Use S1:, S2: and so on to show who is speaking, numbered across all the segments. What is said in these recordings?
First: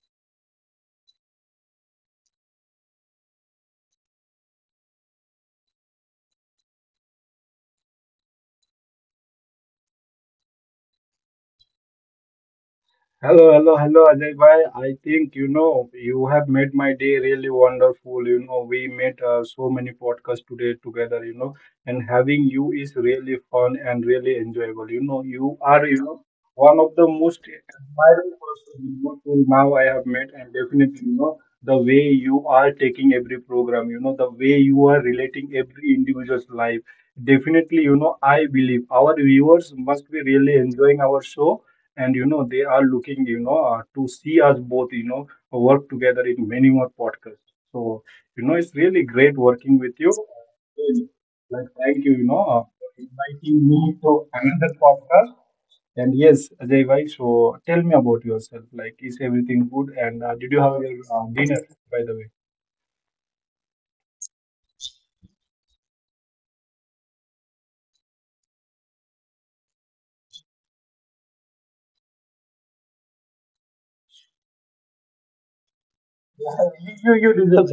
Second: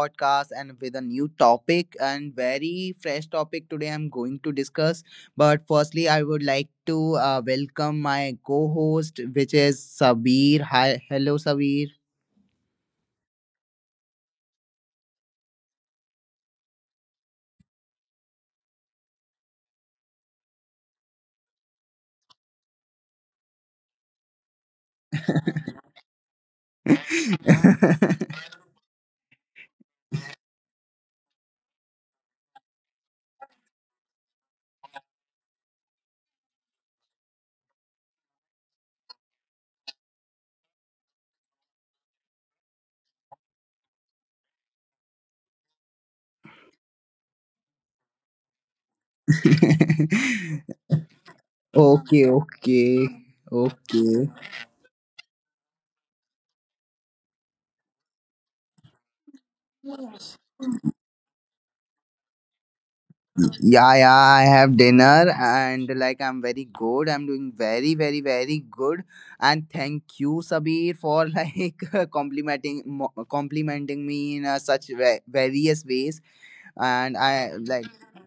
S1: podcast and with a new topic and very fresh topic today. I'm going to discuss, but firstly, I would like to welcome my co-host, which is Sabir. Hi, hello, Sabir.
S2: Hello, hello, hello, Ajay bhai. I think you have made my day really wonderful. You know we made so many podcasts today together. You know, and having you is really fun and really enjoyable. You know, you are one of the most admiring person, you know, till now I have met, and definitely, you know, the way you are taking every program. You know the way you are relating every individual's life. Definitely, you know, I believe our viewers must be really enjoying our show, and you know they are looking, you know, to see us both, you know, work together in many more podcasts, so you know it's really great working with you. Really. Like
S1: Okay,
S2: thank you, you know,
S1: okay,
S2: for
S1: okay.
S2: inviting me to another podcast. And yes, Ajay bhai, so tell me about yourself, like is everything good, and did you have your dinner, by the way?
S1: Yeah, yeah, I have dinner and like I'm very good. I'm doing very, very, very good. And thank you, Sabir, for like complimenting me in such various ways. And I
S2: you
S1: like
S2: deserve.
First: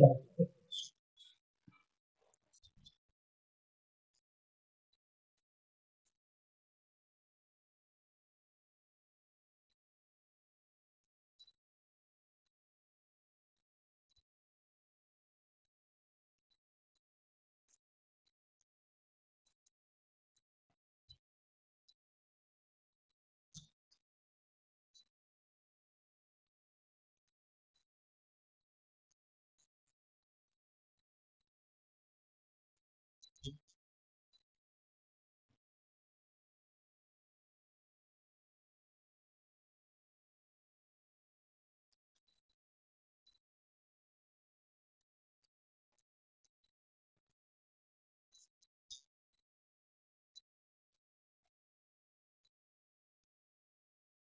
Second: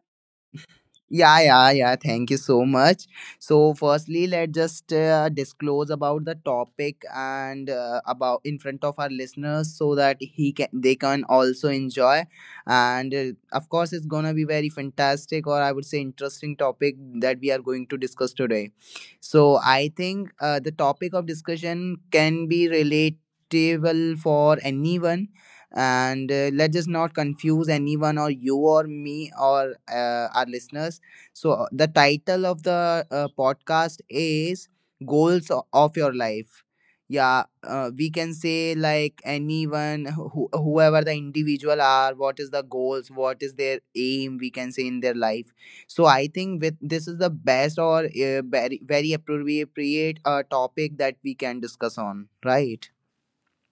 S1: yeah, yeah, yeah. Thank you so much. So, firstly, let's just disclose about the topic and about in front of our listeners so that he can they can also enjoy. And of course, it's gonna be very fantastic or I would say interesting topic that we are going to discuss today. So, I think the topic of discussion can be relatable for anyone and let's just not confuse anyone or you or me or our listeners so, the title of the podcast is Goals of Your Life. Yeah, we can say like anyone, who, whoever the individual are, what is the goals, what is their aim, we can say in their life. So, I think with this is the best or very, very appropriate topic that we can discuss on, right?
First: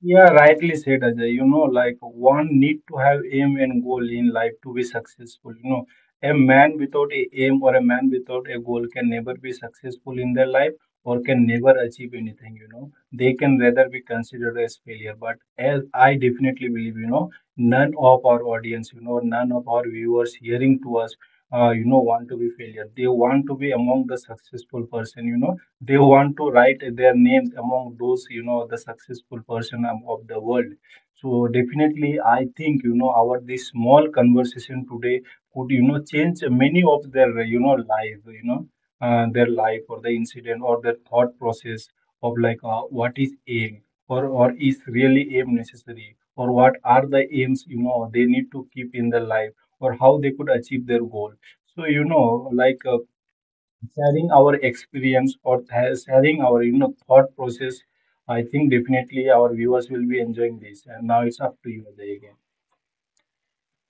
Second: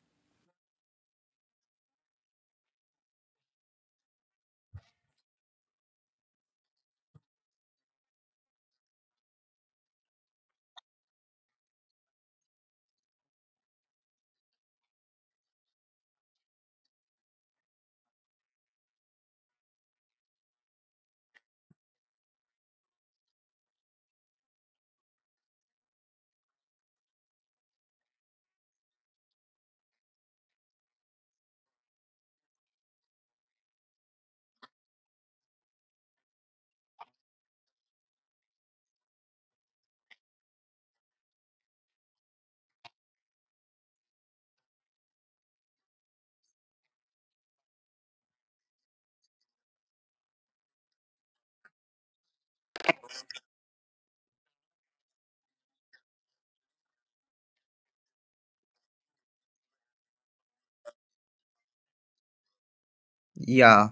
S2: Yeah, rightly said, Ajay. You know, like one need to have aim and goal in life to be successful. You know, a man without a aim or a man without a goal can never be successful in their life or can never achieve anything. You know, they can rather be considered as failure. But as I definitely believe, you know, none of our audience, you know, none of our viewers hearing to us, you know, want to be failure. They want to be among the successful person. You know, they want to write their names among those, you know, the successful person of the world. So definitely I think, you know, our this small conversation today could, you know, change many of their, you know, life, you know, their life or the incident or their thought process of like, what is aim, or is really aim necessary, or what are the aims, you know, they need to keep in their life, or how they could achieve their goal. So you know, like, sharing our experience or sharing our, you know, thought process, I think definitely our viewers will be enjoying this, and now it's up to you, Ajay, again.
S1: Yeah.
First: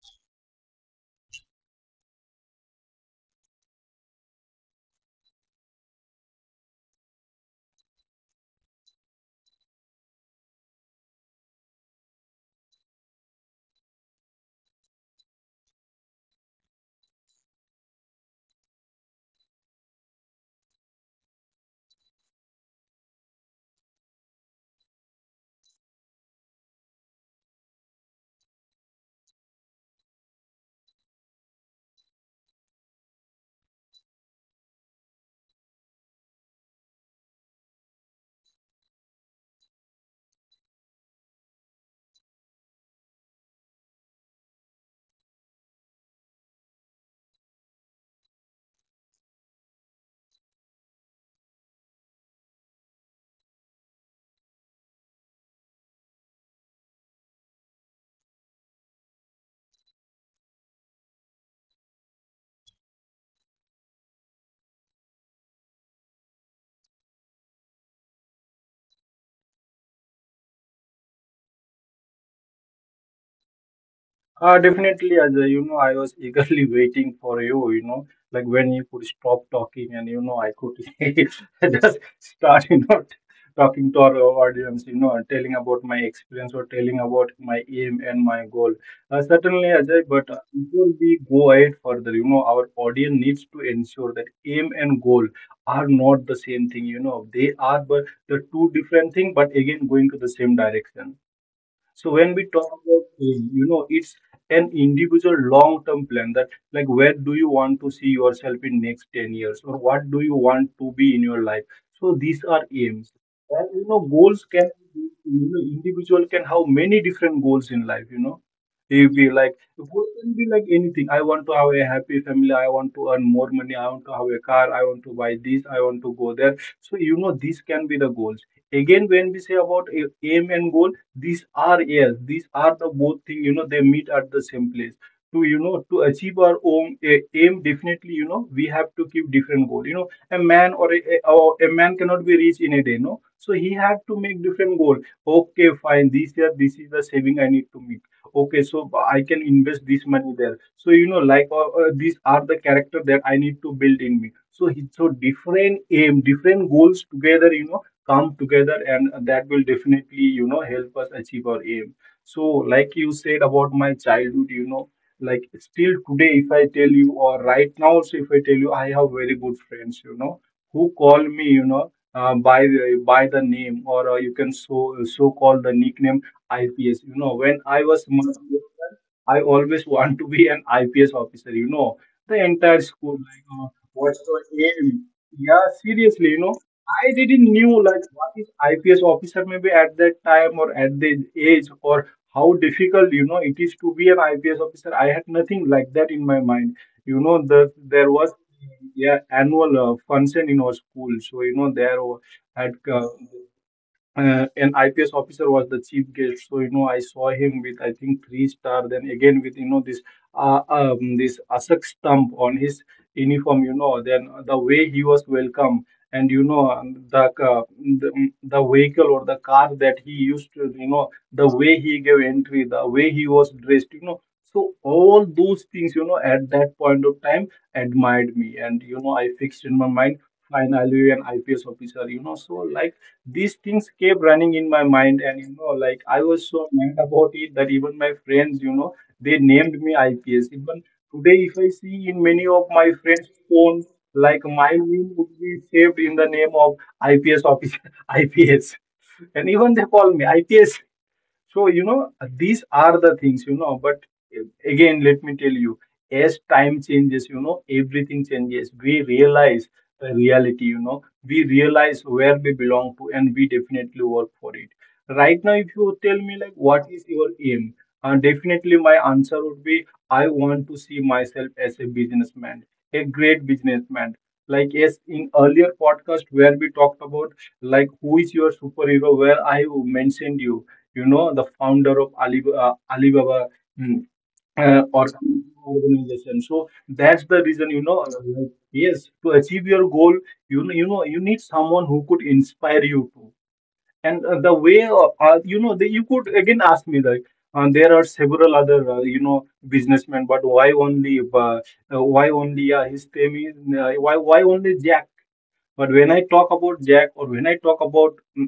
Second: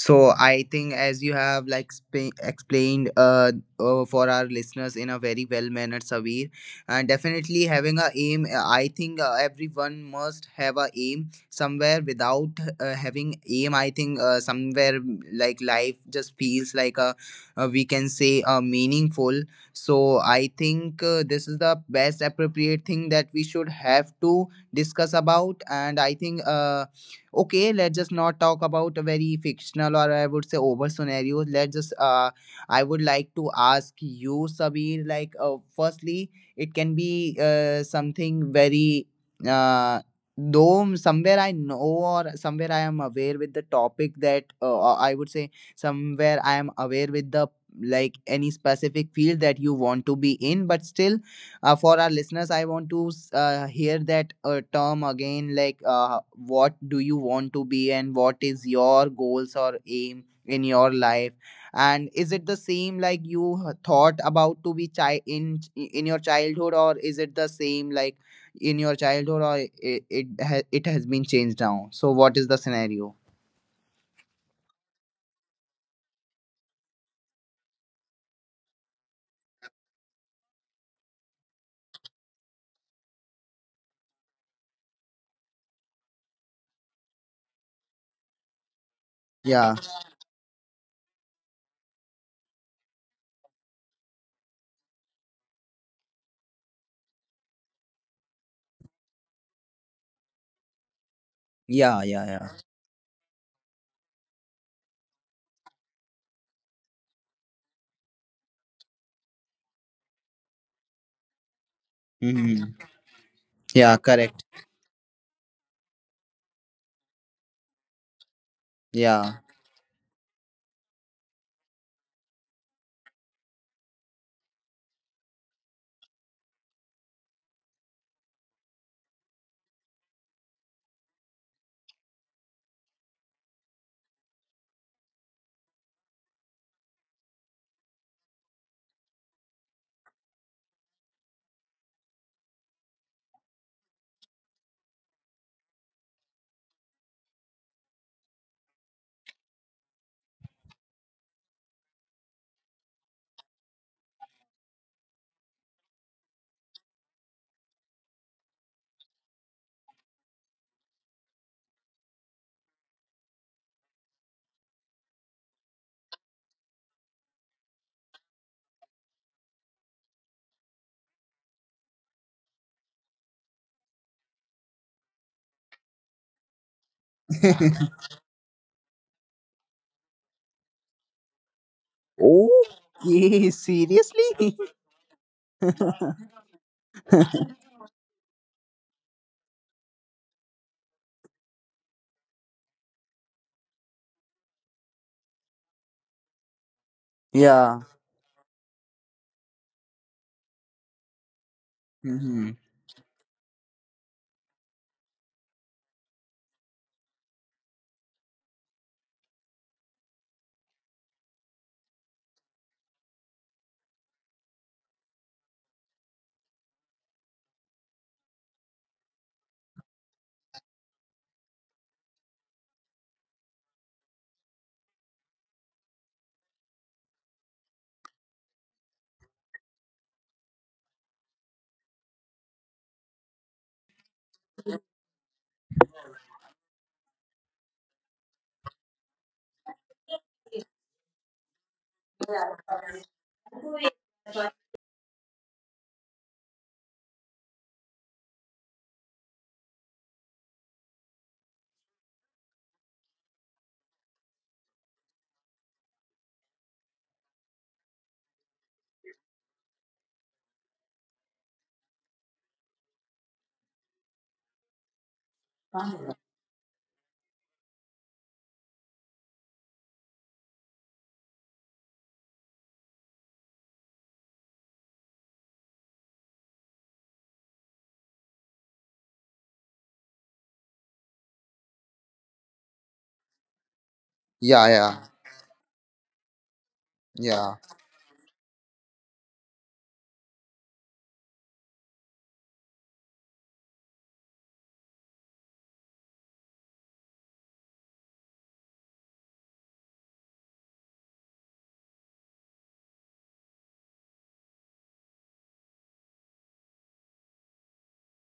S1: So I think as you have like explained for our listeners in a very well mannered Savir, and definitely having a aim I think everyone must have a aim somewhere without having aim. I think somewhere like life just feels like a, we can say meaningful. So I think this is the best appropriate thing that we should have to discuss about, and I think okay, let's just not talk about a very fictional or I would say over scenarios. Let's just I would like to ask you, Sabir. Like, firstly, it can be something very uh, though somewhere I know or somewhere I am aware with the topic that or I would say somewhere I am aware with the like any specific field that you want to be in, but still for our listeners, I want to hear that term again. Like, what do you want to be, and what is your goals or aim in your life? And is it the same like you thought about to be in your childhood, or is it the same like in your childhood, or it has been changed now? So, what is the scenario?
S2: Definitely, Ajay, you know, I was eagerly waiting for you, you know, like when you could stop talking and, you know, I could just start, you know, talking to our audience, you know, and telling about my experience or telling about my aim and my goal. Certainly,
S1: Yeah,
S2: Ajay, but before we go ahead further, you know, our audience needs to ensure that aim and goal are not the same thing, you know, they are but the two different thing, but again, going to the same direction. So
S1: yeah,
S2: when
S1: yeah,
S2: we talk
S1: yeah.
S2: about, you know, it's an individual long-term plan, that like where do you want to see yourself in next 10 years, or what do you want to be in your life? So these are
S1: Hmm.
S2: aims. And you know,
S1: Yeah,
S2: goals
S1: correct.
S2: can, you know, individual can have many different goals in life, you know. It be like
S1: Yeah.
S2: goal can be like anything. I want to have a happy family, I want to earn more money, I want to have a car, I want to buy this, I want to go there. So you know, these can be the goals. Again, when we say about aim and goal, these are, yes, these are the both thing, you know they meet at the same place to, you know, to achieve our own aim. Definitely, you know, we have to keep different goal. You know, a man or a man cannot be rich in a day, no, so he have to make different goal. Okay, fine, this year this is the saving I need to make. Okay, so I can invest this money there. So you know, like, these are the character that I need to build in me, so he so different aim, different goals together, you know, come together, and that will definitely, you know, help us achieve our aim. So like you said about my childhood, you know, like still today if I tell you, or right now also if I tell you, I have very good friends, you know, who call me, you know, by the name, or you can so so call the nickname IPS. You know, when I was much younger, I always want to be an IPS officer. You know, the entire school, like,
S1: Okay,
S2: what's your
S1: seriously?
S2: aim? Yeah, seriously, you know, I didn't knew like what is IPS officer maybe at that time, or at the age, or how difficult, you know, it is to be an IPS officer. I had nothing like that in my mind. You know the
S1: Yeah.
S2: there was, yeah, annual function in our school, so you know had
S1: Hmm.
S2: uh, an IPS officer was the chief guest. So you know, I saw him with I think three star. Then again with, you know, this this Asak stamp on his uniform. You know, then the way he was welcome, and you know, the vehicle or the car that he used to, you know, the way he gave entry, the way he was dressed. You know. So all those things, you know, at that point of time, admired me, and you know, I fixed in my mind, fine, I'll be an IPS officer. You know, so like, these things kept running in my mind, and you know, like I was so mad about it that even my friends, you know, they named me IPS. Even today if I see in many of my friends phone, like my name would be saved in the name of IPS officer, IPS. And even they call me IPS. So, you know, these are the things, you know, but again, let me tell you, as time changes, you know, everything changes. We realize the reality, you know, we realize where we belong to, and we definitely work for it. Right now, if you tell me, like, what is your aim? Definitely, my answer would be I want to see myself as a businessman, a great businessman. Like, yes, in earlier podcast where we talked about, like, who is your superhero, where I mentioned you, you know, the founder of Ali, Alibaba, mm,
S1: Yeah,
S2: or
S1: yeah,
S2: some organization. So that's the reason,
S1: yeah,
S2: you know, like, yes, to achieve your goal, you know, you need someone who could inspire you to. And the way, you know, the, you could again ask me like, there are several other, you know, businessmen, but why only, why only, his name is, why only Jack? But when I talk about Jack, or when I talk about,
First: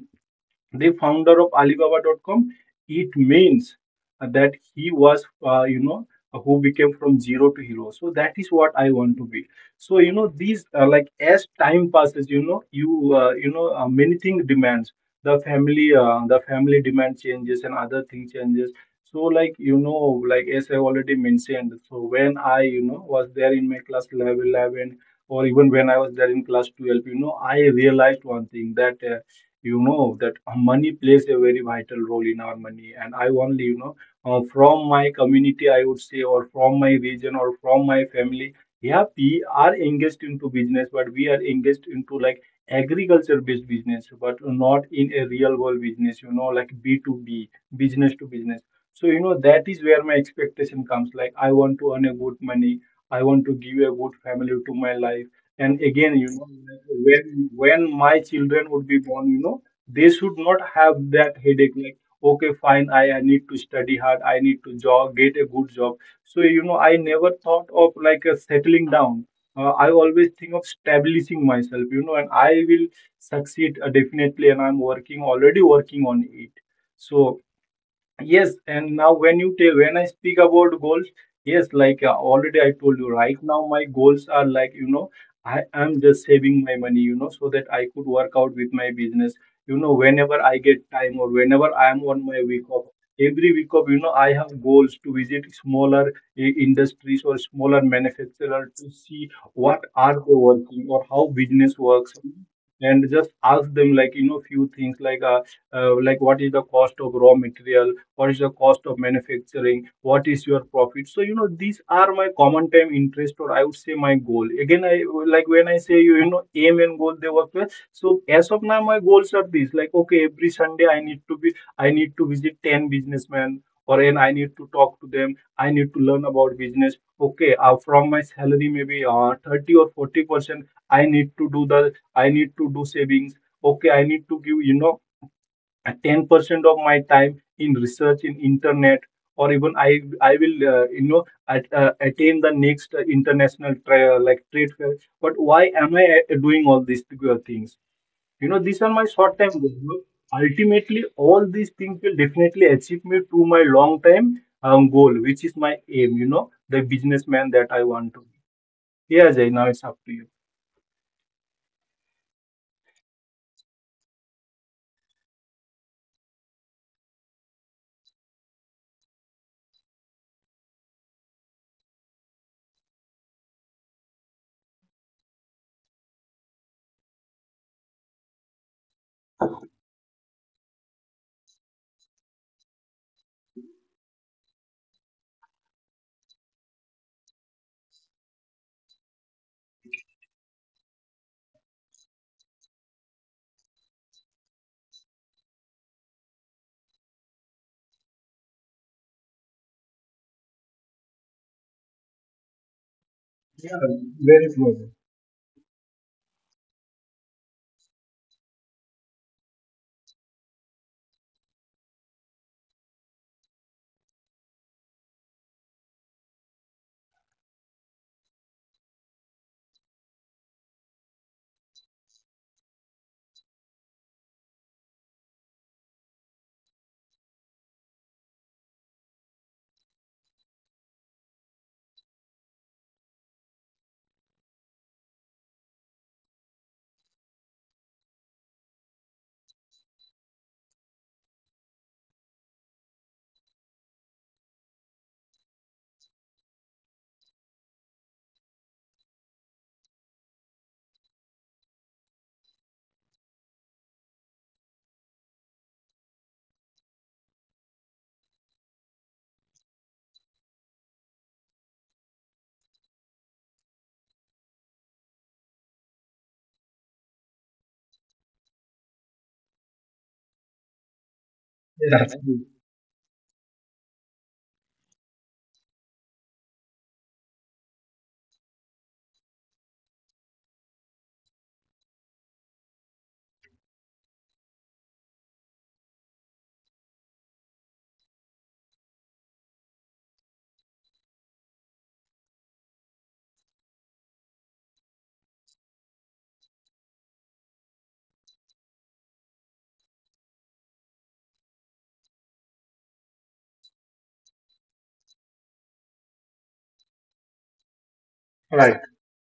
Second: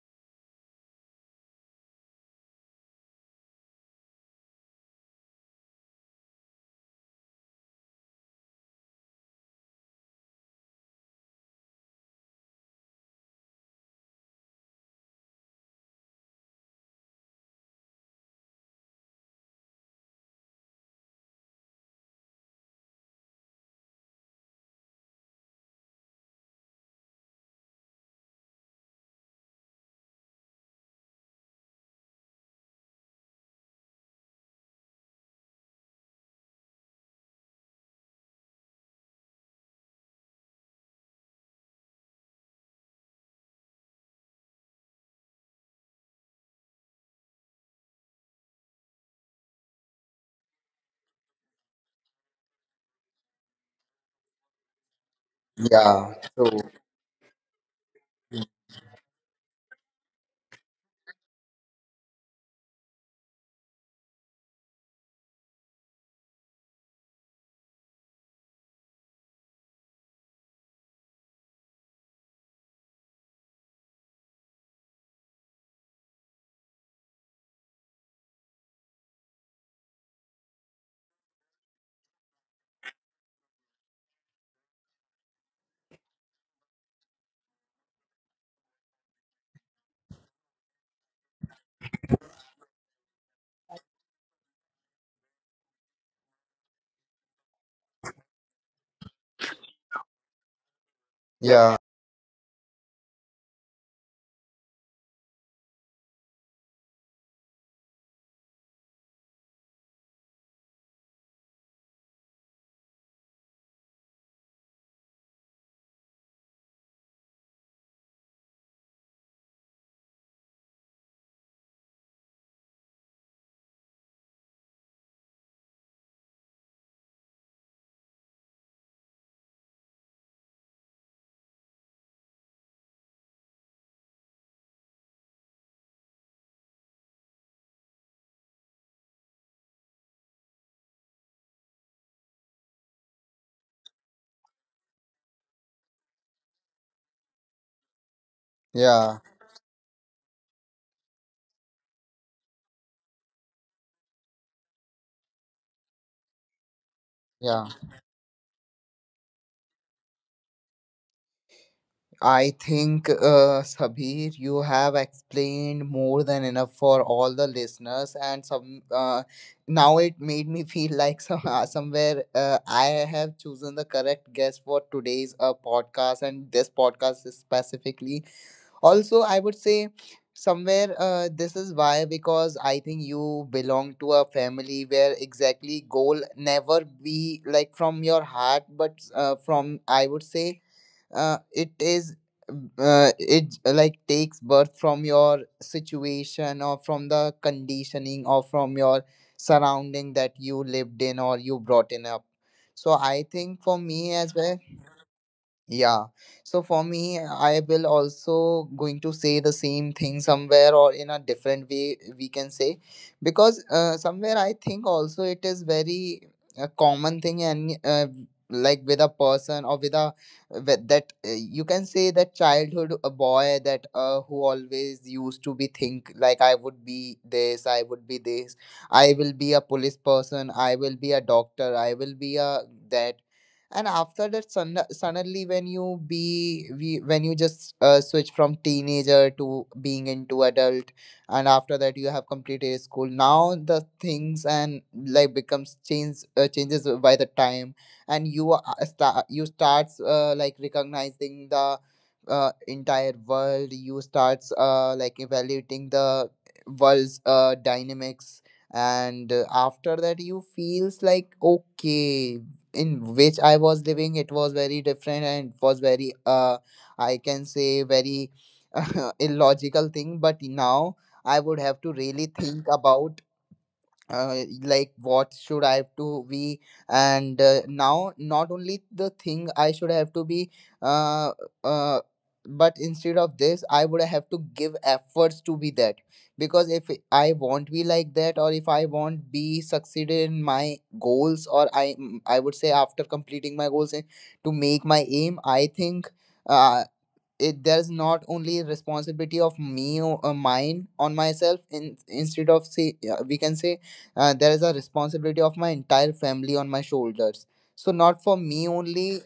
S2: the founder of alibaba.com, it means that he was, you know, who became from zero to hero. So that is what I want to be. So you know these, like as time passes, you know, many things demands. The family the family demand changes, and other thing changes. So like, you know, like as I already mentioned, so when I, you know, was there in my class 11 11, or even when I was there in class 12, you know, I realized one thing that, you know that, money plays a very vital role in our money. And I only, you know, from my community I would say, or from my region, or from my family, yeah, we are engaged into business, but we are engaged into like agriculture based business, but not in a real world business, you know, like B2B, business to business. So you know, that is where my expectation comes, like I want to earn a good money, I want to give a good family to my life. And
S1: yeah.
S2: again, you know,
S1: So,
S2: when my children would be born, you know, they should not have that headache like, okay, fine, I need to study hard, I need to job get a good job. So you know, I never thought of like a settling down. I always think of establishing myself, you know, and I will succeed, definitely, and I'm working already working on it. So, yes, and now when you take when I speak about goals, yes, like, already I told you, right now my goals are, like, you know, I am just saving my money, you know, so that I could work out with my business. You know, whenever I get time, or whenever I am on my week off, every week off, you know, I have goals to visit smaller industries or smaller manufacturer to see what are they working or how business
S1: yeah,
S2: works. And just ask them, like, few things like what is the cost of raw material, what is the cost of manufacturing, what is your profit? So you know, these are my common time interest, or I would say my goal again I Like when I say, you know, aim and goal, they work well. So as of now, my goals are these, like, okay, every sunday I need to be I need to visit 10 businessmen or, and I need to talk to them, I need to learn about business. Okay, from my salary maybe 30 or 40% I need to do the I need to do savings. Okay, I need to give, you know, 10% of my time in research in internet. Or even i I will, attain the next like trade fair. But why am I doing all these things? You know, these are my
S1: yeah,
S2: short time goals, you know. Ultimately, all these things will definitely achieve me to my long time goal, which is my aim, you know, the businessman that
S1: yeah.
S2: I want to be. Yeah, Jay, now it's up to you.
S1: I think, Sabir, you have explained more than enough for all the listeners, and some. Now it made me feel like some, somewhere I have chosen the correct guest for today's podcast, and this podcast is specifically also I would say somewhere this is why because I think you belong to a family where exactly goal never be like from your heart but from I would say it is it like takes birth from your situation or from the conditioning or from your surrounding that you lived in or you brought in up. So I think
S2: Yeah,
S1: for me as
S2: very
S1: well
S2: true.
S1: yeah. So for me, I will also going to say the same thing somewhere or in a different way we can say, because somewhere I think also it is very a common thing and like with a person or with a with that you can say that childhood a boy that who always used to be think like I would be this, I would be this, I will be a police person, I will be a doctor, I will be a that. And after that suddenly when when you just switch from teenager to being into adult, and after that you have completed school now the things and life becomes changes by the time. And you starts like recognizing the entire world. You starts like evaluating the world's dynamics. And after that you feels like okay, in which I was living, it was very different and it was very, I can say, very illogical thing. But now I would have
S2: Yeah,
S1: to
S2: that's
S1: really
S2: true.
S1: think about like what should I have to be. And now not only the thing I should have to be uh, uh, but instead of this I would have to give efforts to be that, because if I won't be like that or if I won't be succeeded in my goals, or I would say after completing my goals and to make my aim, I think uh, it there's not only responsibility of me or mine on myself instead of say we can say there is a responsibility of my entire family on my shoulders. So not for me
S2: Right.
S1: only,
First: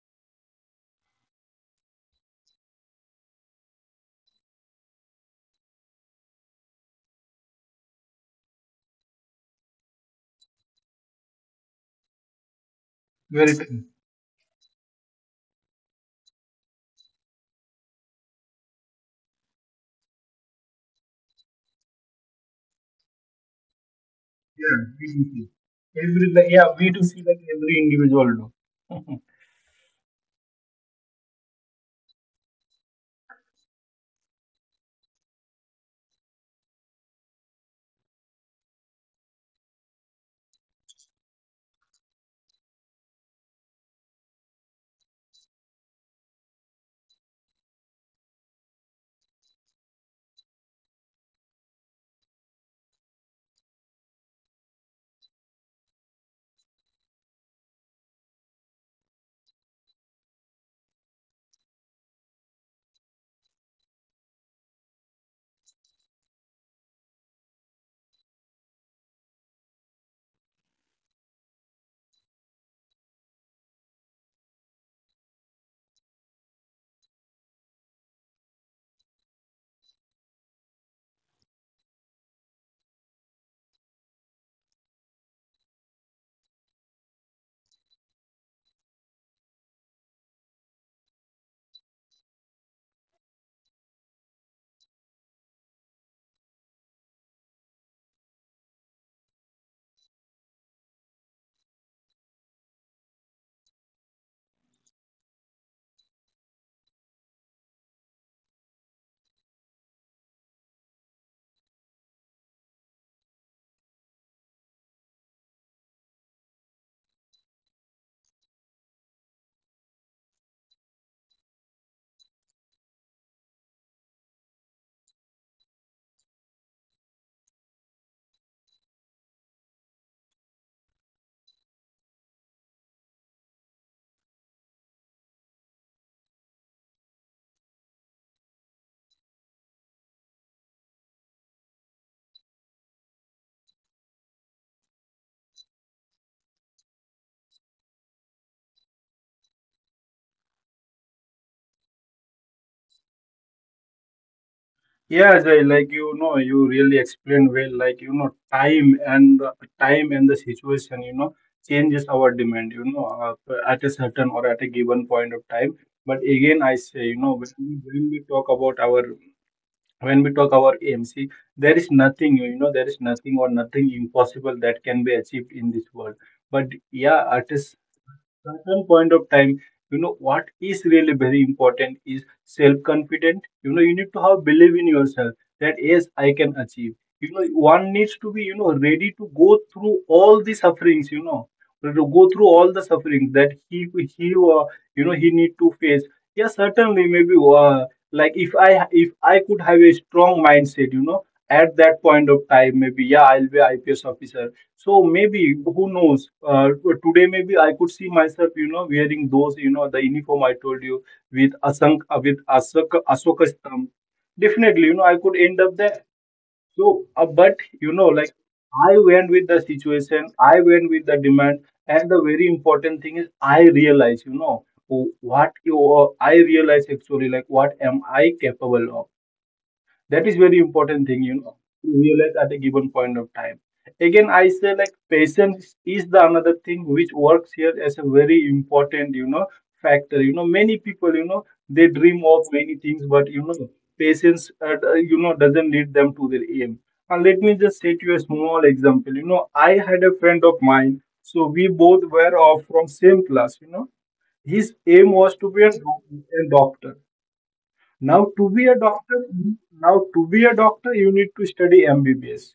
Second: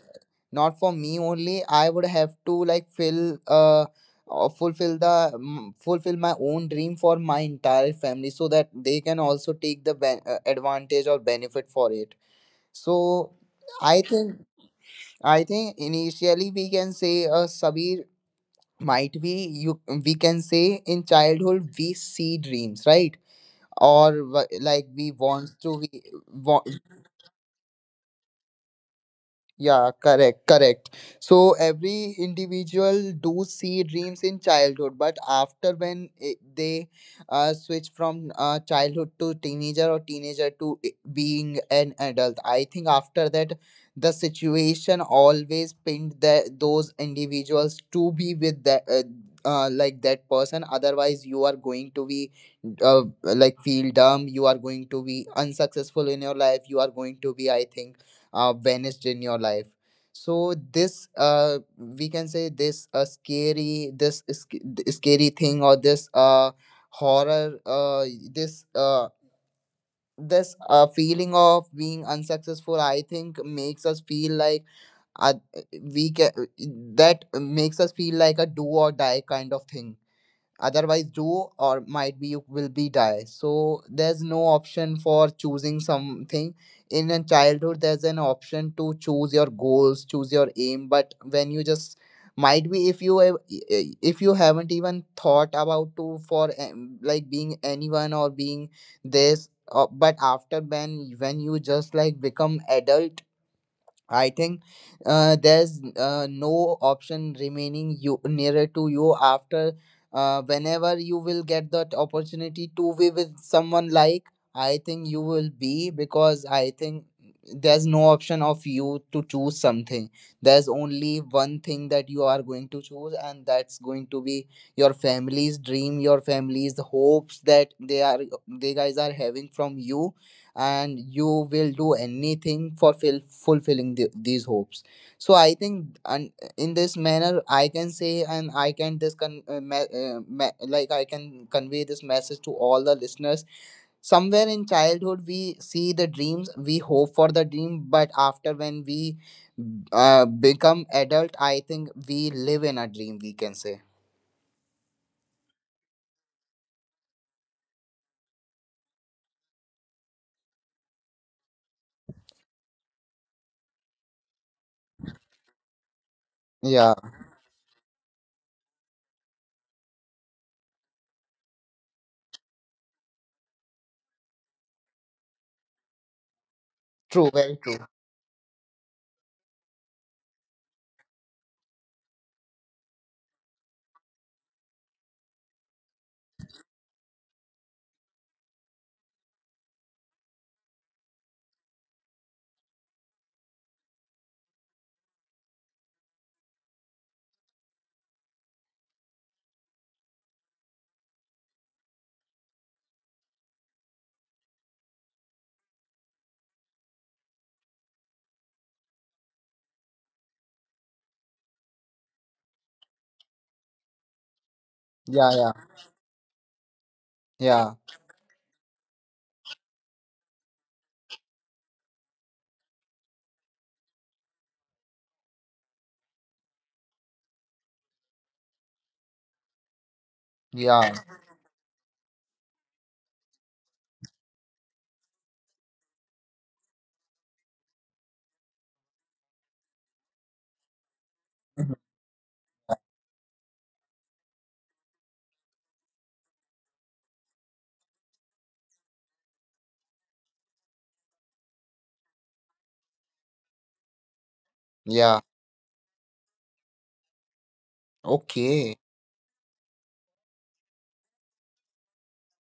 S1: not for me only. I would have to like fill or fulfill the fulfill my own dream for my entire family so that they can also take the advantage or benefit for it. So
S2: Very true.
S1: I think I think initially we can say Sabir, might we you we can say in childhood we see dreams, right? Or
S2: Yeah,
S1: like
S2: V
S1: we
S2: to c.
S1: want to we,
S2: Every, like, yeah, V to c like every individual do.
S1: yeah, correct, correct. So every individual do see dreams in childhood, but after when they switch from childhood to teenager or teenager to being an adult, I think after that the situation always pinned that those individuals to be with that like that person. Otherwise, you are going to be like feel dumb. You are going to be unsuccessful in your life. You are going to be, I think vanished in your life. So this we can say this scary scary thing, or this horror uh, this uh this feeling of being unsuccessful, I think, makes us feel like uh, we can that makes us feel like a do or die kind of thing. Otherwise do, or might be you will be die, so there's no option for choosing something. In a childhood there's an option to choose your goals, choose your aim, but when you just might be if if you haven't even thought about to for like being anyone or being this but after when you just like become adult, I think there's no option remaining you nearer to you after whenever you will get that opportunity to be with someone like I think you will be, because I think there's no option of you to choose something. There's only one thing that you are going to choose, and that's going to be your family's dream, your family's hopes that they guys are having from you. And you will do anything for fulfilling these hopes. So I think and in this manner I can say, and I can this con, me- me- like I can convey this message to all the listeners: somewhere in childhood we see the dreams, we hope for the dream, but after when we become adult, I think we live in a dream, we can say.
S2: Yeah, Jai, like you know, you really explained well, like you know, time and the situation, you know, changes our demand, you know, at a certain or at a given point of time. But again, I
S1: Yeah,
S2: say, you know, when we talk our AMC, there is nothing, you know, there is nothing or nothing impossible that can be achieved in this world. But yeah,
S1: true,
S2: at a
S1: very true.
S2: certain point of time, you know, what is really very important is self-confident. You know, you need to have belief in yourself, that yes, I can achieve. You know, one needs to be, you know, ready to go through all the sufferings, you know, to go through all the sufferings that he you know, he need to face. Yes, certainly maybe, like if I could have a strong mindset, you know, at that point of time, maybe, yeah, I'll be ips officer. So maybe who knows? Today maybe I could see myself, you know, wearing those, you know, the uniform I told you with Asank with Asoka stamp. Definitely, you know, I could
S1: Yeah,
S2: end
S1: yeah,
S2: up there. So, but
S1: yeah,
S2: you know, like I went with the situation, I went with the demand, and the very important thing is I realize, you know, wh- what you I realize actually, like what am I capable of? That is very
S1: yeah.
S2: important thing, you know, to realize at a given point of time. Again, I say like patience is the another thing which works here as a very important, you know, factor. You know, many people, you know, they
S1: Mm-hmm.
S2: dream of many things, but you know, patience, you know, doesn't lead them to their aim. And let me just say to you a small example. You know, I had a friend of mine, so we both were of from same class. You know, his aim
S1: Yeah.
S2: was to be a, a doctor. Now, to be a
S1: Okay,
S2: doctor, now to be a doctor, you need to study MBBS.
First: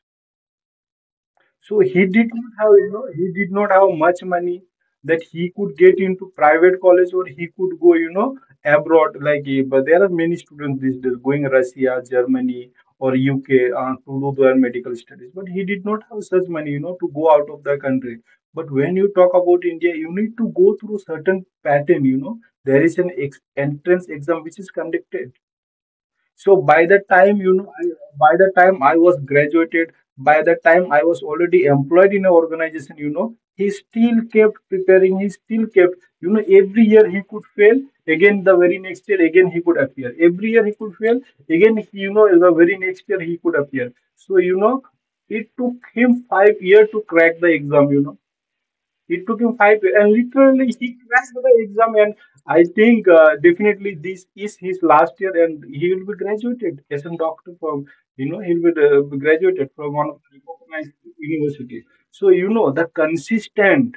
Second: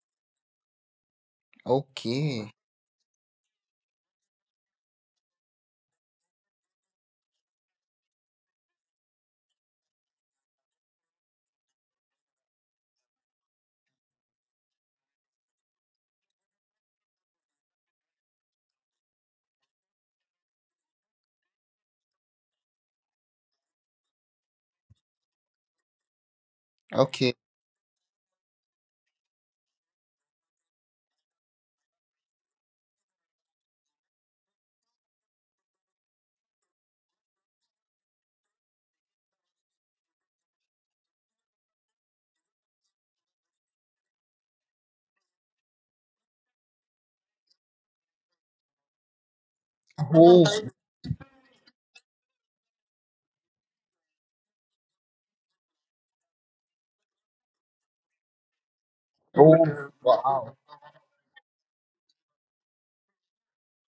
S2: So he did
S1: okay.
S2: not have, you know, he did not have much money that he could get into private college or he could go, you know, abroad. Like, eh, but there are many students these days going Russia, Germany, or UK to do their medical studies. But he did not have such money, you know, to go out of the country. But when you talk about India, you need to go through certain pattern. You know, there is an ex entrance exam which is conducted. So by the
S1: Okay.
S2: time you know, by the time I was graduated, by the time I was already employed in an organization, you know, he still kept preparing. He still kept, you know, every year he could fail. Again, the very next year, again he could appear. Every year he could fail. Again, you know, the very next year he could appear. So you know, it took him 5 years to crack the exam. You know, it took him five, and
S1: Oh,
S2: literally he crashed the exam. And I think definitely this is his last year, and he will be graduated as a doctor from, you know, he'll be graduated
S1: oh,
S2: from one of the
S1: wow.
S2: recognized universities. So you know, the consistent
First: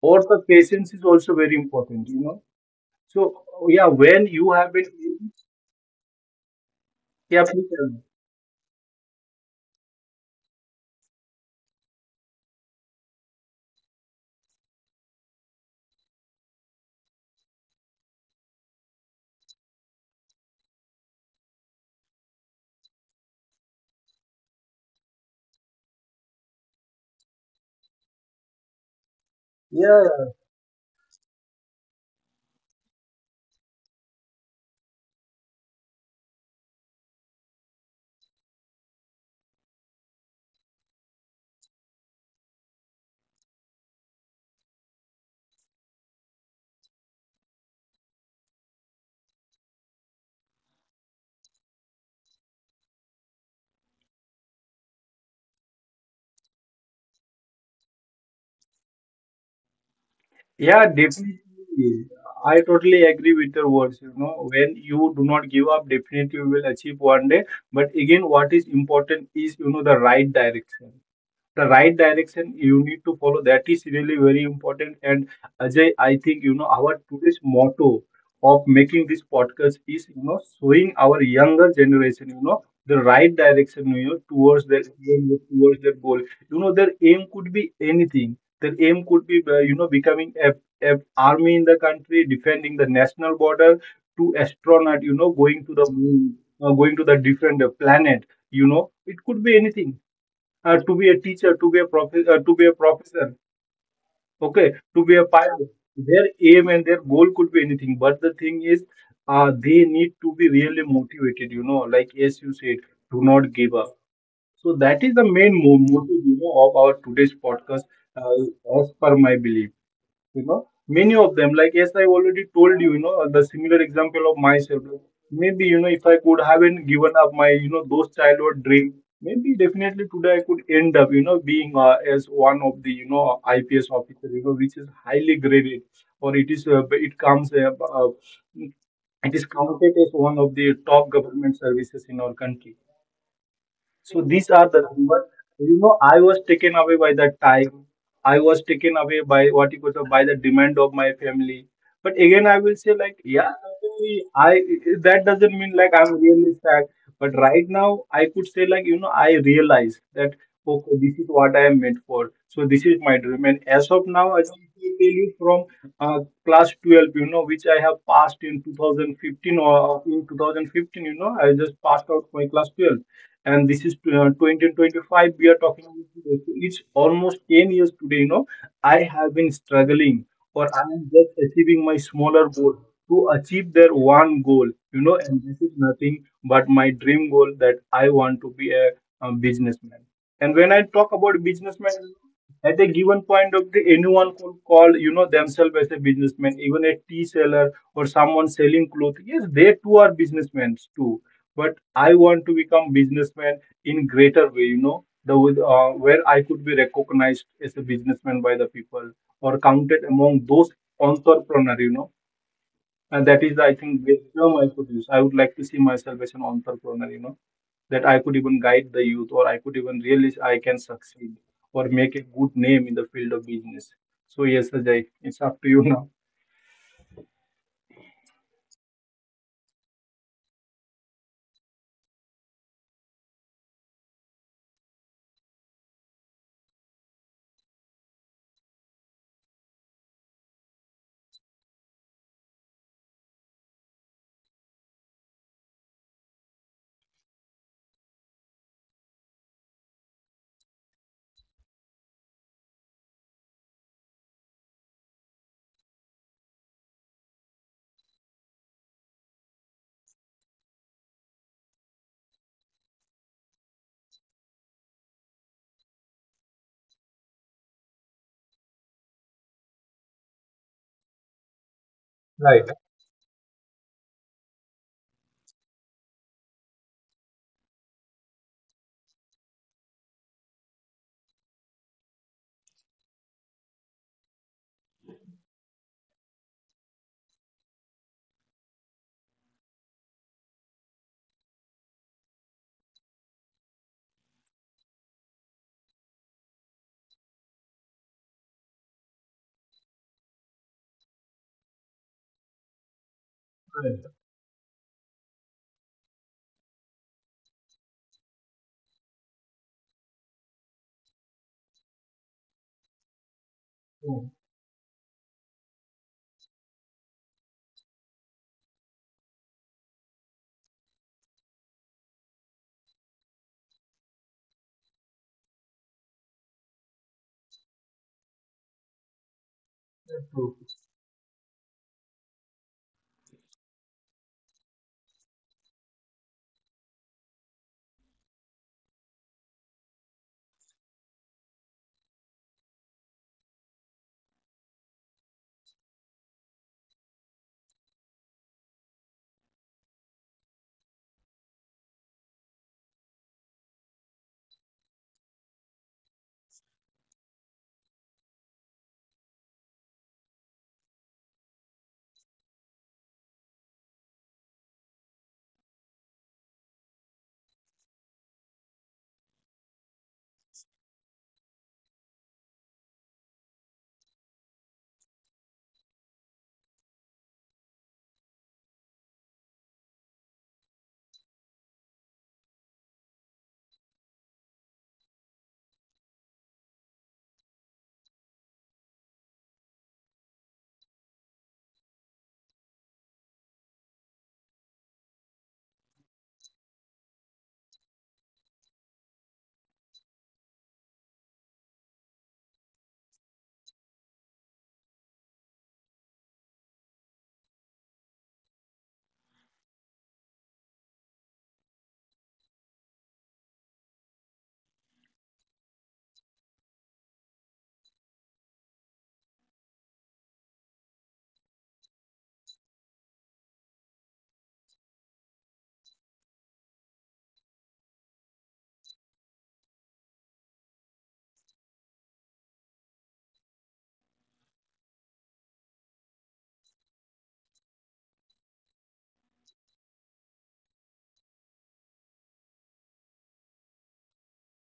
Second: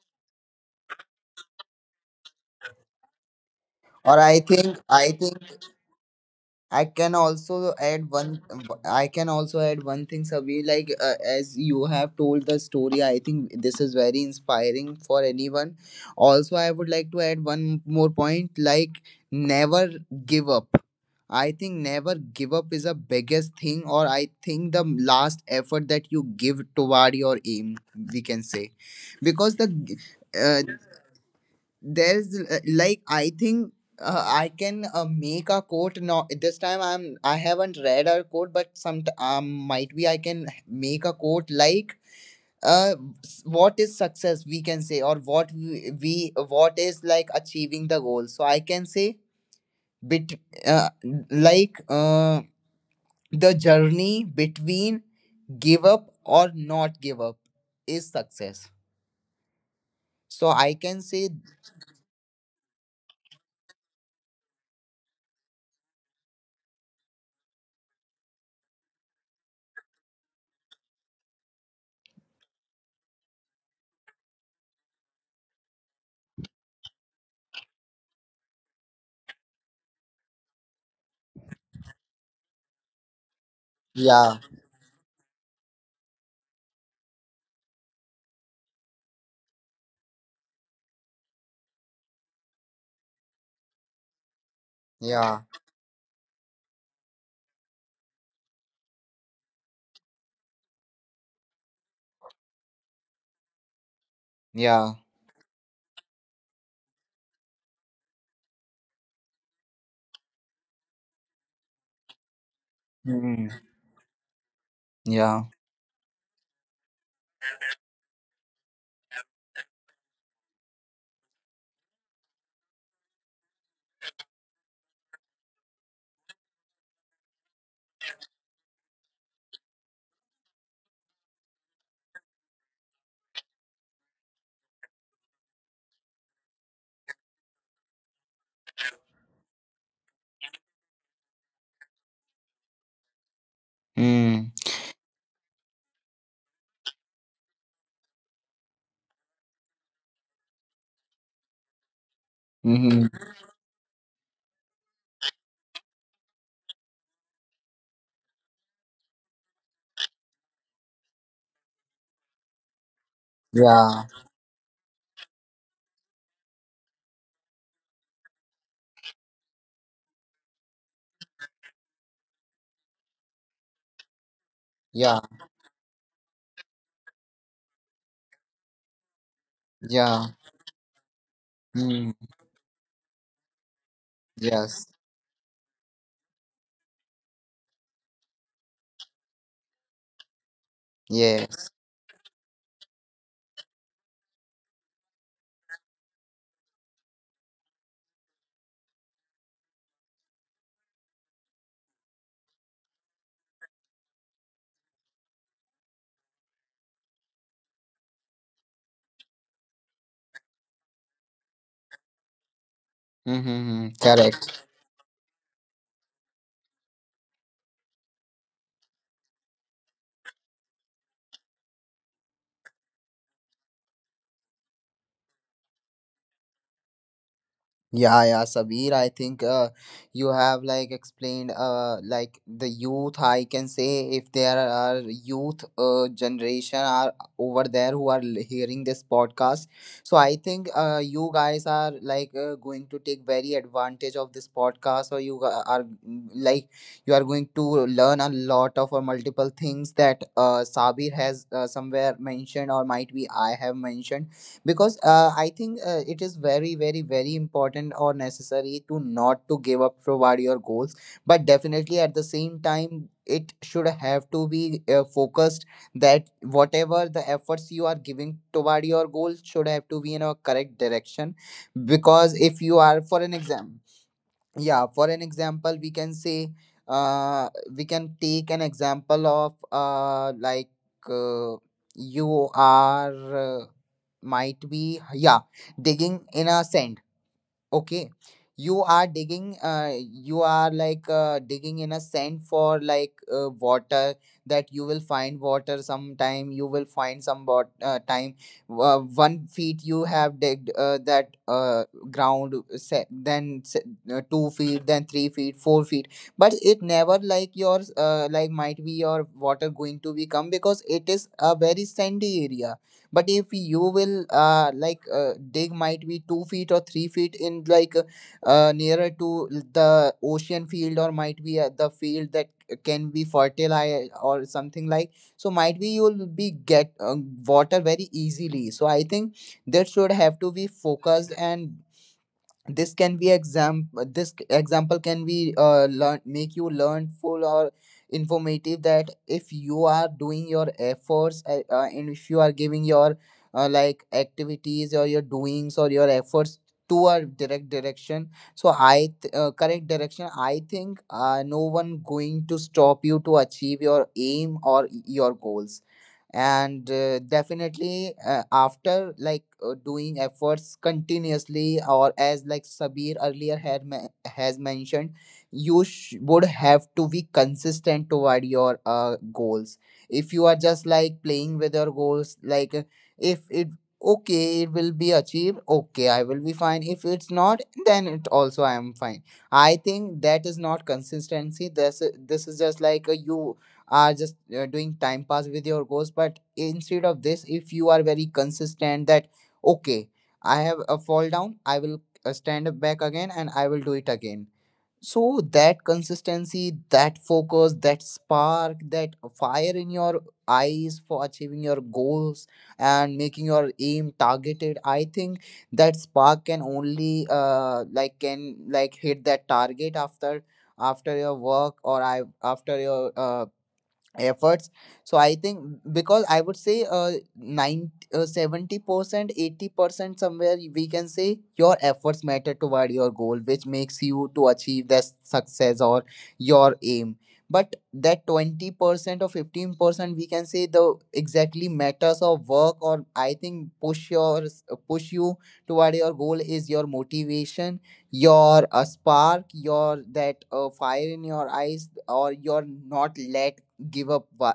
S2: or the patience is also very important. You know, so yeah,
S1: Or
S2: when
S1: I
S2: you have
S1: think
S2: been,
S1: I can
S2: yeah, please
S1: also
S2: tell me.
S1: add one. I can also add one thing, Sabi. Like as you have told the story, I think this is very inspiring for anyone. Also, I would like to add one more point. Like never give up. I think never give up is the biggest thing, or I think the last effort that you give toward your aim, we can say, because the
S2: Yeah.
S1: uh, there is like I think I can make a quote. No, this time I haven't read a quote, but some might be I can make a quote like uh what is success, we can say, or what we what is like achieving the goal. So I can say bit uh, like the journey between give up or not give up is success, so I
S2: Yeah,
S1: can say.
S2: definitely. I totally agree with your words. You know, when you do not give up, definitely you will achieve one day. But again, what is important is, you know, the right direction, the right direction you need to follow, that is really very important. And Ajay, I think you know our today's motto of making this podcast is, you know, showing our younger generation, you know, the right direction, you know,
S1: Yeah,
S2: towards their aim, towards their goal. You know, their aim could be anything. Their aim could be, you know, becoming a army in the country defending the national border, to astronaut, you know,
S1: yeah,
S2: going to the moon, going to the different planet, you know, it could be anything. To be a teacher, to be a professor, okay,
S1: yeah.
S2: to be a pilot. Their aim and their goal could be anything, but the thing is, they need to be really motivated. You know, like as you said, do not
S1: Hmm.
S2: give up. So that is the
S1: Yeah.
S2: main motive, you know, of our today's podcast, as per my belief. You know, many of them, like as I already told you, you know, the similar example of myself, maybe, you know, if I could haven't given up my, you know, those childhood dream, maybe definitely today I could end up, you know, being as one of the, you know, ips officer, you know, which is highly graded, or it is, uh, it is counted as one of the top government services in our country. So these
S1: Mm,
S2: are the numbers. You know, I was taken away by the time. I was taken away by what you could say, by the demand of my family. But again, I will say like,
S1: mm-hmm.
S2: yeah, certainly, I, that doesn't mean like I'm really sad. But right now, I could say like, you know, I realize that okay, this is what I am meant for. So this is my dream. And as of
S1: Yeah,
S2: now, I can tell you from uh, class 12, you know, which I have passed in 2015 or in 2015, you know, I just passed out my class 12, and this is
S1: yeah,
S2: 2025 we are talking about. It's almost 10 years today, you know, I have been struggling,
S1: yeah.
S2: or I am just achieving my
S1: Mm,
S2: smaller goal to achieve their one goal,
S1: yes,
S2: you know. And this is nothing but my dream goal, that I want to be a businessman. And when I talk about
S1: yes.
S2: businessman, at a given point of the, anyone could call, you know, themselves as a businessman, even a tea seller or someone selling clothes, yes, they too are businessmen too But I want to become businessman in greater way, you know, the with, where I could be recognized as a businessman by the people, or counted among those entrepreneur, you know, and that is I
S1: Mm-hmm.
S2: think the term I
S1: Correct.
S2: could use. I would like to see myself as an entrepreneur, you know, that I could even guide the youth, or I could even realize I can succeed or make a good name in the field of business. So yes, Ajay, it's up to you now.
S1: Yeah, yeah, Sabir. I think you have like explained like the youth. I can say if there are youth generation are over there who are hearing this podcast, so I think you guys are like going to take very advantage of this podcast, or you g- are mm, like you are going to learn a lot of or multiple things that Sabir has somewhere mentioned, or might be I have mentioned because I think it is very very very important or necessary to not to give up toward your goals, but definitely at the same time it should have to be focused, that whatever the efforts you are giving toward your goal should have to be in a correct direction. Because
S2: Right.
S1: if you are for an exam Yeah, for an example, we can say, we can take an example of like uh, you are might be yeah digging in a sand. Okay, you are like digging in a sand for water, that you will find water sometime, you will find some bot time. 1 feet you have digged that ground, se then se
S2: Right.
S1: 2 feet, then 3 feet, 4 feet. But it never like yours, might be your water going to become because it is a very sandy area. But if you
S2: True.
S1: will dig might be 2 feet or 3 feet in, like, nearer to the ocean field, or might be the field that can be fertile or something like, so might be you'll be get water very easily. So I think that should have
S2: True.
S1: to be focused. And this can be exam this example can be learn, make you learn full or informative, that if you are doing your efforts and if you are giving your activities or your doings or your efforts to a direct direction, so correct direction. I think no one going to stop you to achieve your aim or your goals. And definitely after doing efforts continuously, or as like Sabir earlier has mentioned, you would have to be consistent toward your goals. If you are just like playing with your goals, like, if it okay, it will be achieved, okay I will be fine, if it's not then it also I am fine. I think that is not consistency. This is just like, you are just doing time pass with your goals. But instead of this, if you are very consistent that okay, I have a fall down, I will stand up back again and I will do it again. So that consistency, that focus, that spark, that fire in your eyes for achieving your goals and making your aim targeted, I think that spark can only can like hit that target after your work, or I after your efforts. So I think, because I would say 90 70% 80% somewhere we can say your efforts matter toward your goal, which makes you to achieve that success or your aim. But that 20% or 15% we can say the exactly matters of work, or I think push you toward your goal is your motivation, your spark, your that fire in your eyes, or your not let give up wa-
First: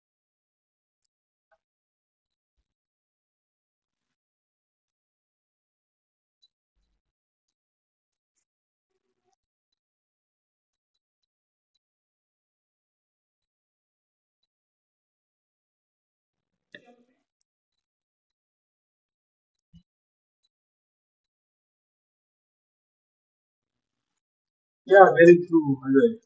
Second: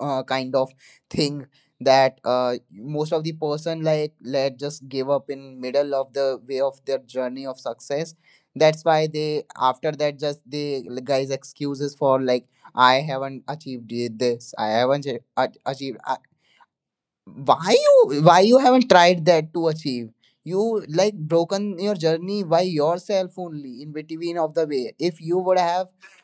S1: uh, kind of thing, that most of the person like let just give up in middle of the way of their journey of success. That's why they, after that, just they guys excuses for like, I haven't achieved this, I haven't achieved. I, why you haven't tried that to achieve? You like broken your journey by yourself only in between of the way
S2: Yeah,
S1: if
S2: very
S1: you would
S2: true,
S1: have.
S2: Ajay.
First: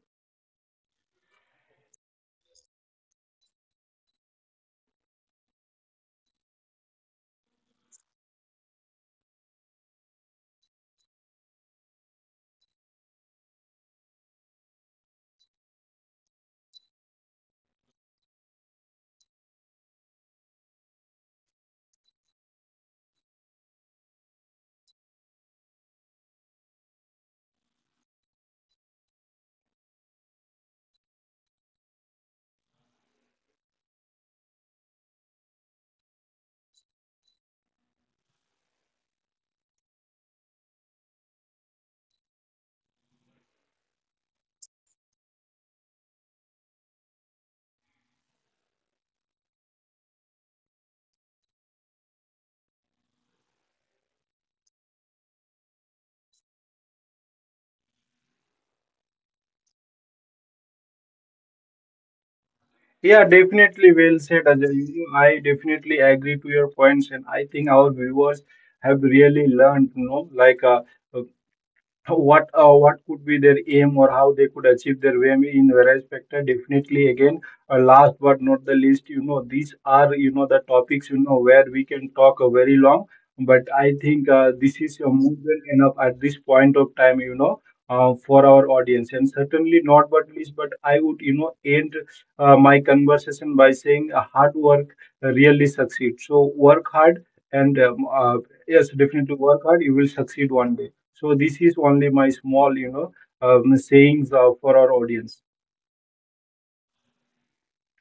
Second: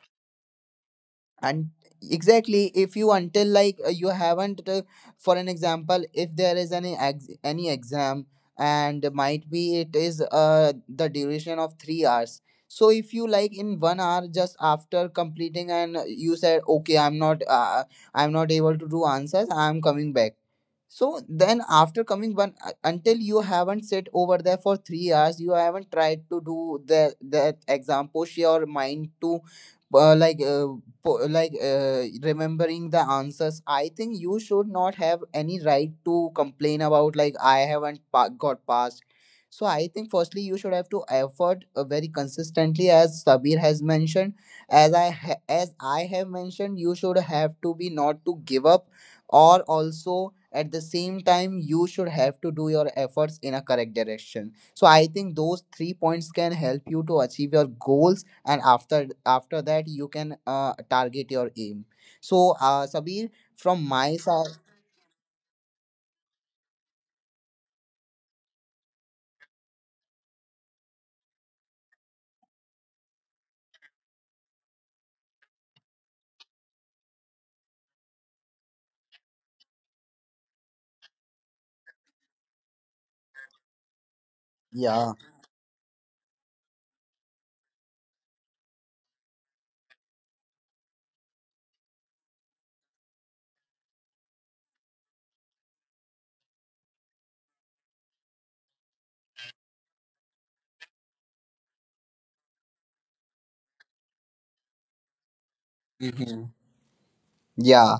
S1: And exactly, if you, until like, you haven't, for an example, if there is any exam, and might be it is the duration of 3 hours, so if you like in 1 hour just after completing and you said okay, I'm not, able to do answers, I'm coming back. So then, after coming one, until you haven't sit over there for 3 hours, you haven't tried to do the that exam, push your mind to, uh, like uh, remembering the answers. I think you should not have any right to complain about like, I haven't got passed. So I think firstly you should have to effort very consistently, as Sabir has mentioned, as I have mentioned, you should have to be not to give up, or also at the same time you should have to do your efforts in a correct direction. So I think those three points can help you to achieve your goals, and after that you can target your aim. So,
S2: Yeah,
S1: Sabir, from
S2: definitely
S1: my
S2: well said,
S1: side.
S2: Ajay. You know, I definitely agree to your points, and I think our viewers have really learned, you know, like what could be their aim or how they could achieve their aim in various factor. Definitely, again, last but not the least, you know, these are, you know, the topics, you know, where we can talk very long, but I think this is
S1: Yeah.
S2: more than enough at this point of time, you know, for our audience, and certainly not but least, but I would, you know, end my conversation by saying hard work really succeeds, so work hard, and yes, definitely work hard, you will succeed one day. So this is only my small, you know, sayings for our audience.
S1: Mhm. Yeah.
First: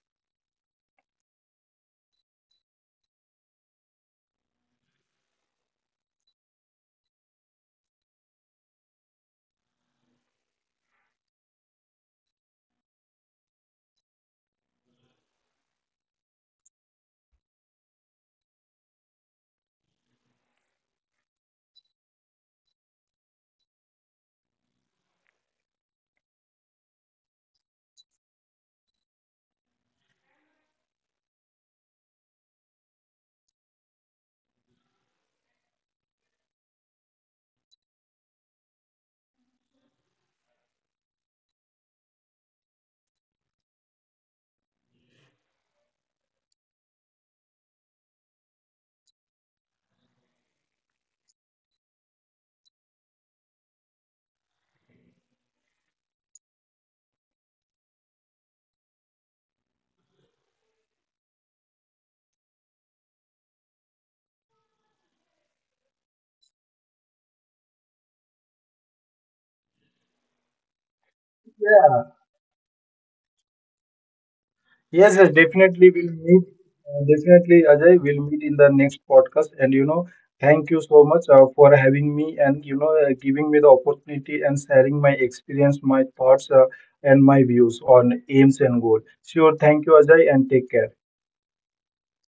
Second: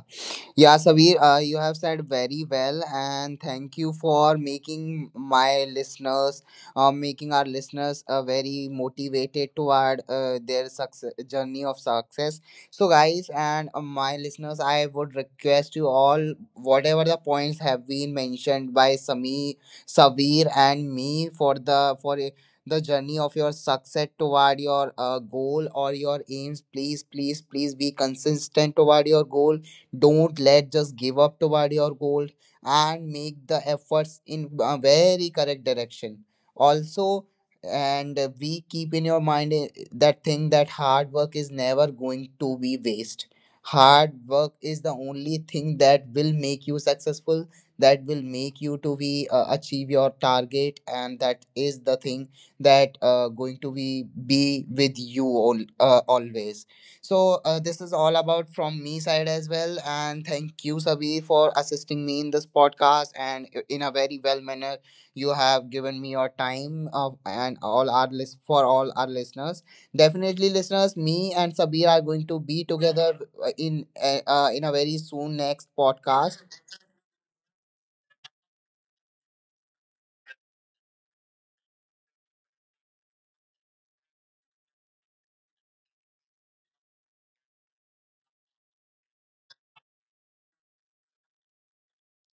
S1: Yeah, Sabir, you have said very well, and thank you for making our listeners very motivated toward their success, journey of success. So, guys, and my listeners, I would request you all, whatever the points have been mentioned by Sami, Sabir, and me for the journey of your success toward your goal or your aims. Please, please, please be consistent toward your goal, don't let just give up toward your goal, and make the efforts in a very correct direction. Also, and we keep in your mind that thing that hard work is never going to be waste. Hard work is the only thing that will make you successful, that will make you to be achieve your target, and that is the thing that going to be with you all, always. So, this is all about from me side as well, and thank you, Sabir, for assisting me in this podcast and in a very well manner. You have given me your time of, and all our list, for all our listeners. Definitely, listeners, me and Sabir are
S2: Yeah.
S1: going to be together uh, in in a very
S2: Yes, yes,
S1: soon next
S2: definitely we'll meet.
S1: podcast.
S2: Definitely, Ajay, we'll meet in the next podcast. And you know, thank you so much for having me, and you know, giving me the opportunity and sharing my experience, my thoughts, and my views on aims and goal. Sure, thank you, Ajay, and take care.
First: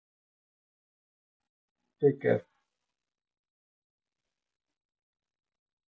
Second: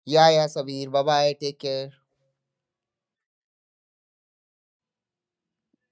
S1: Yeah, yeah, Sabir. Bye bye. Take care.
S2: Take care.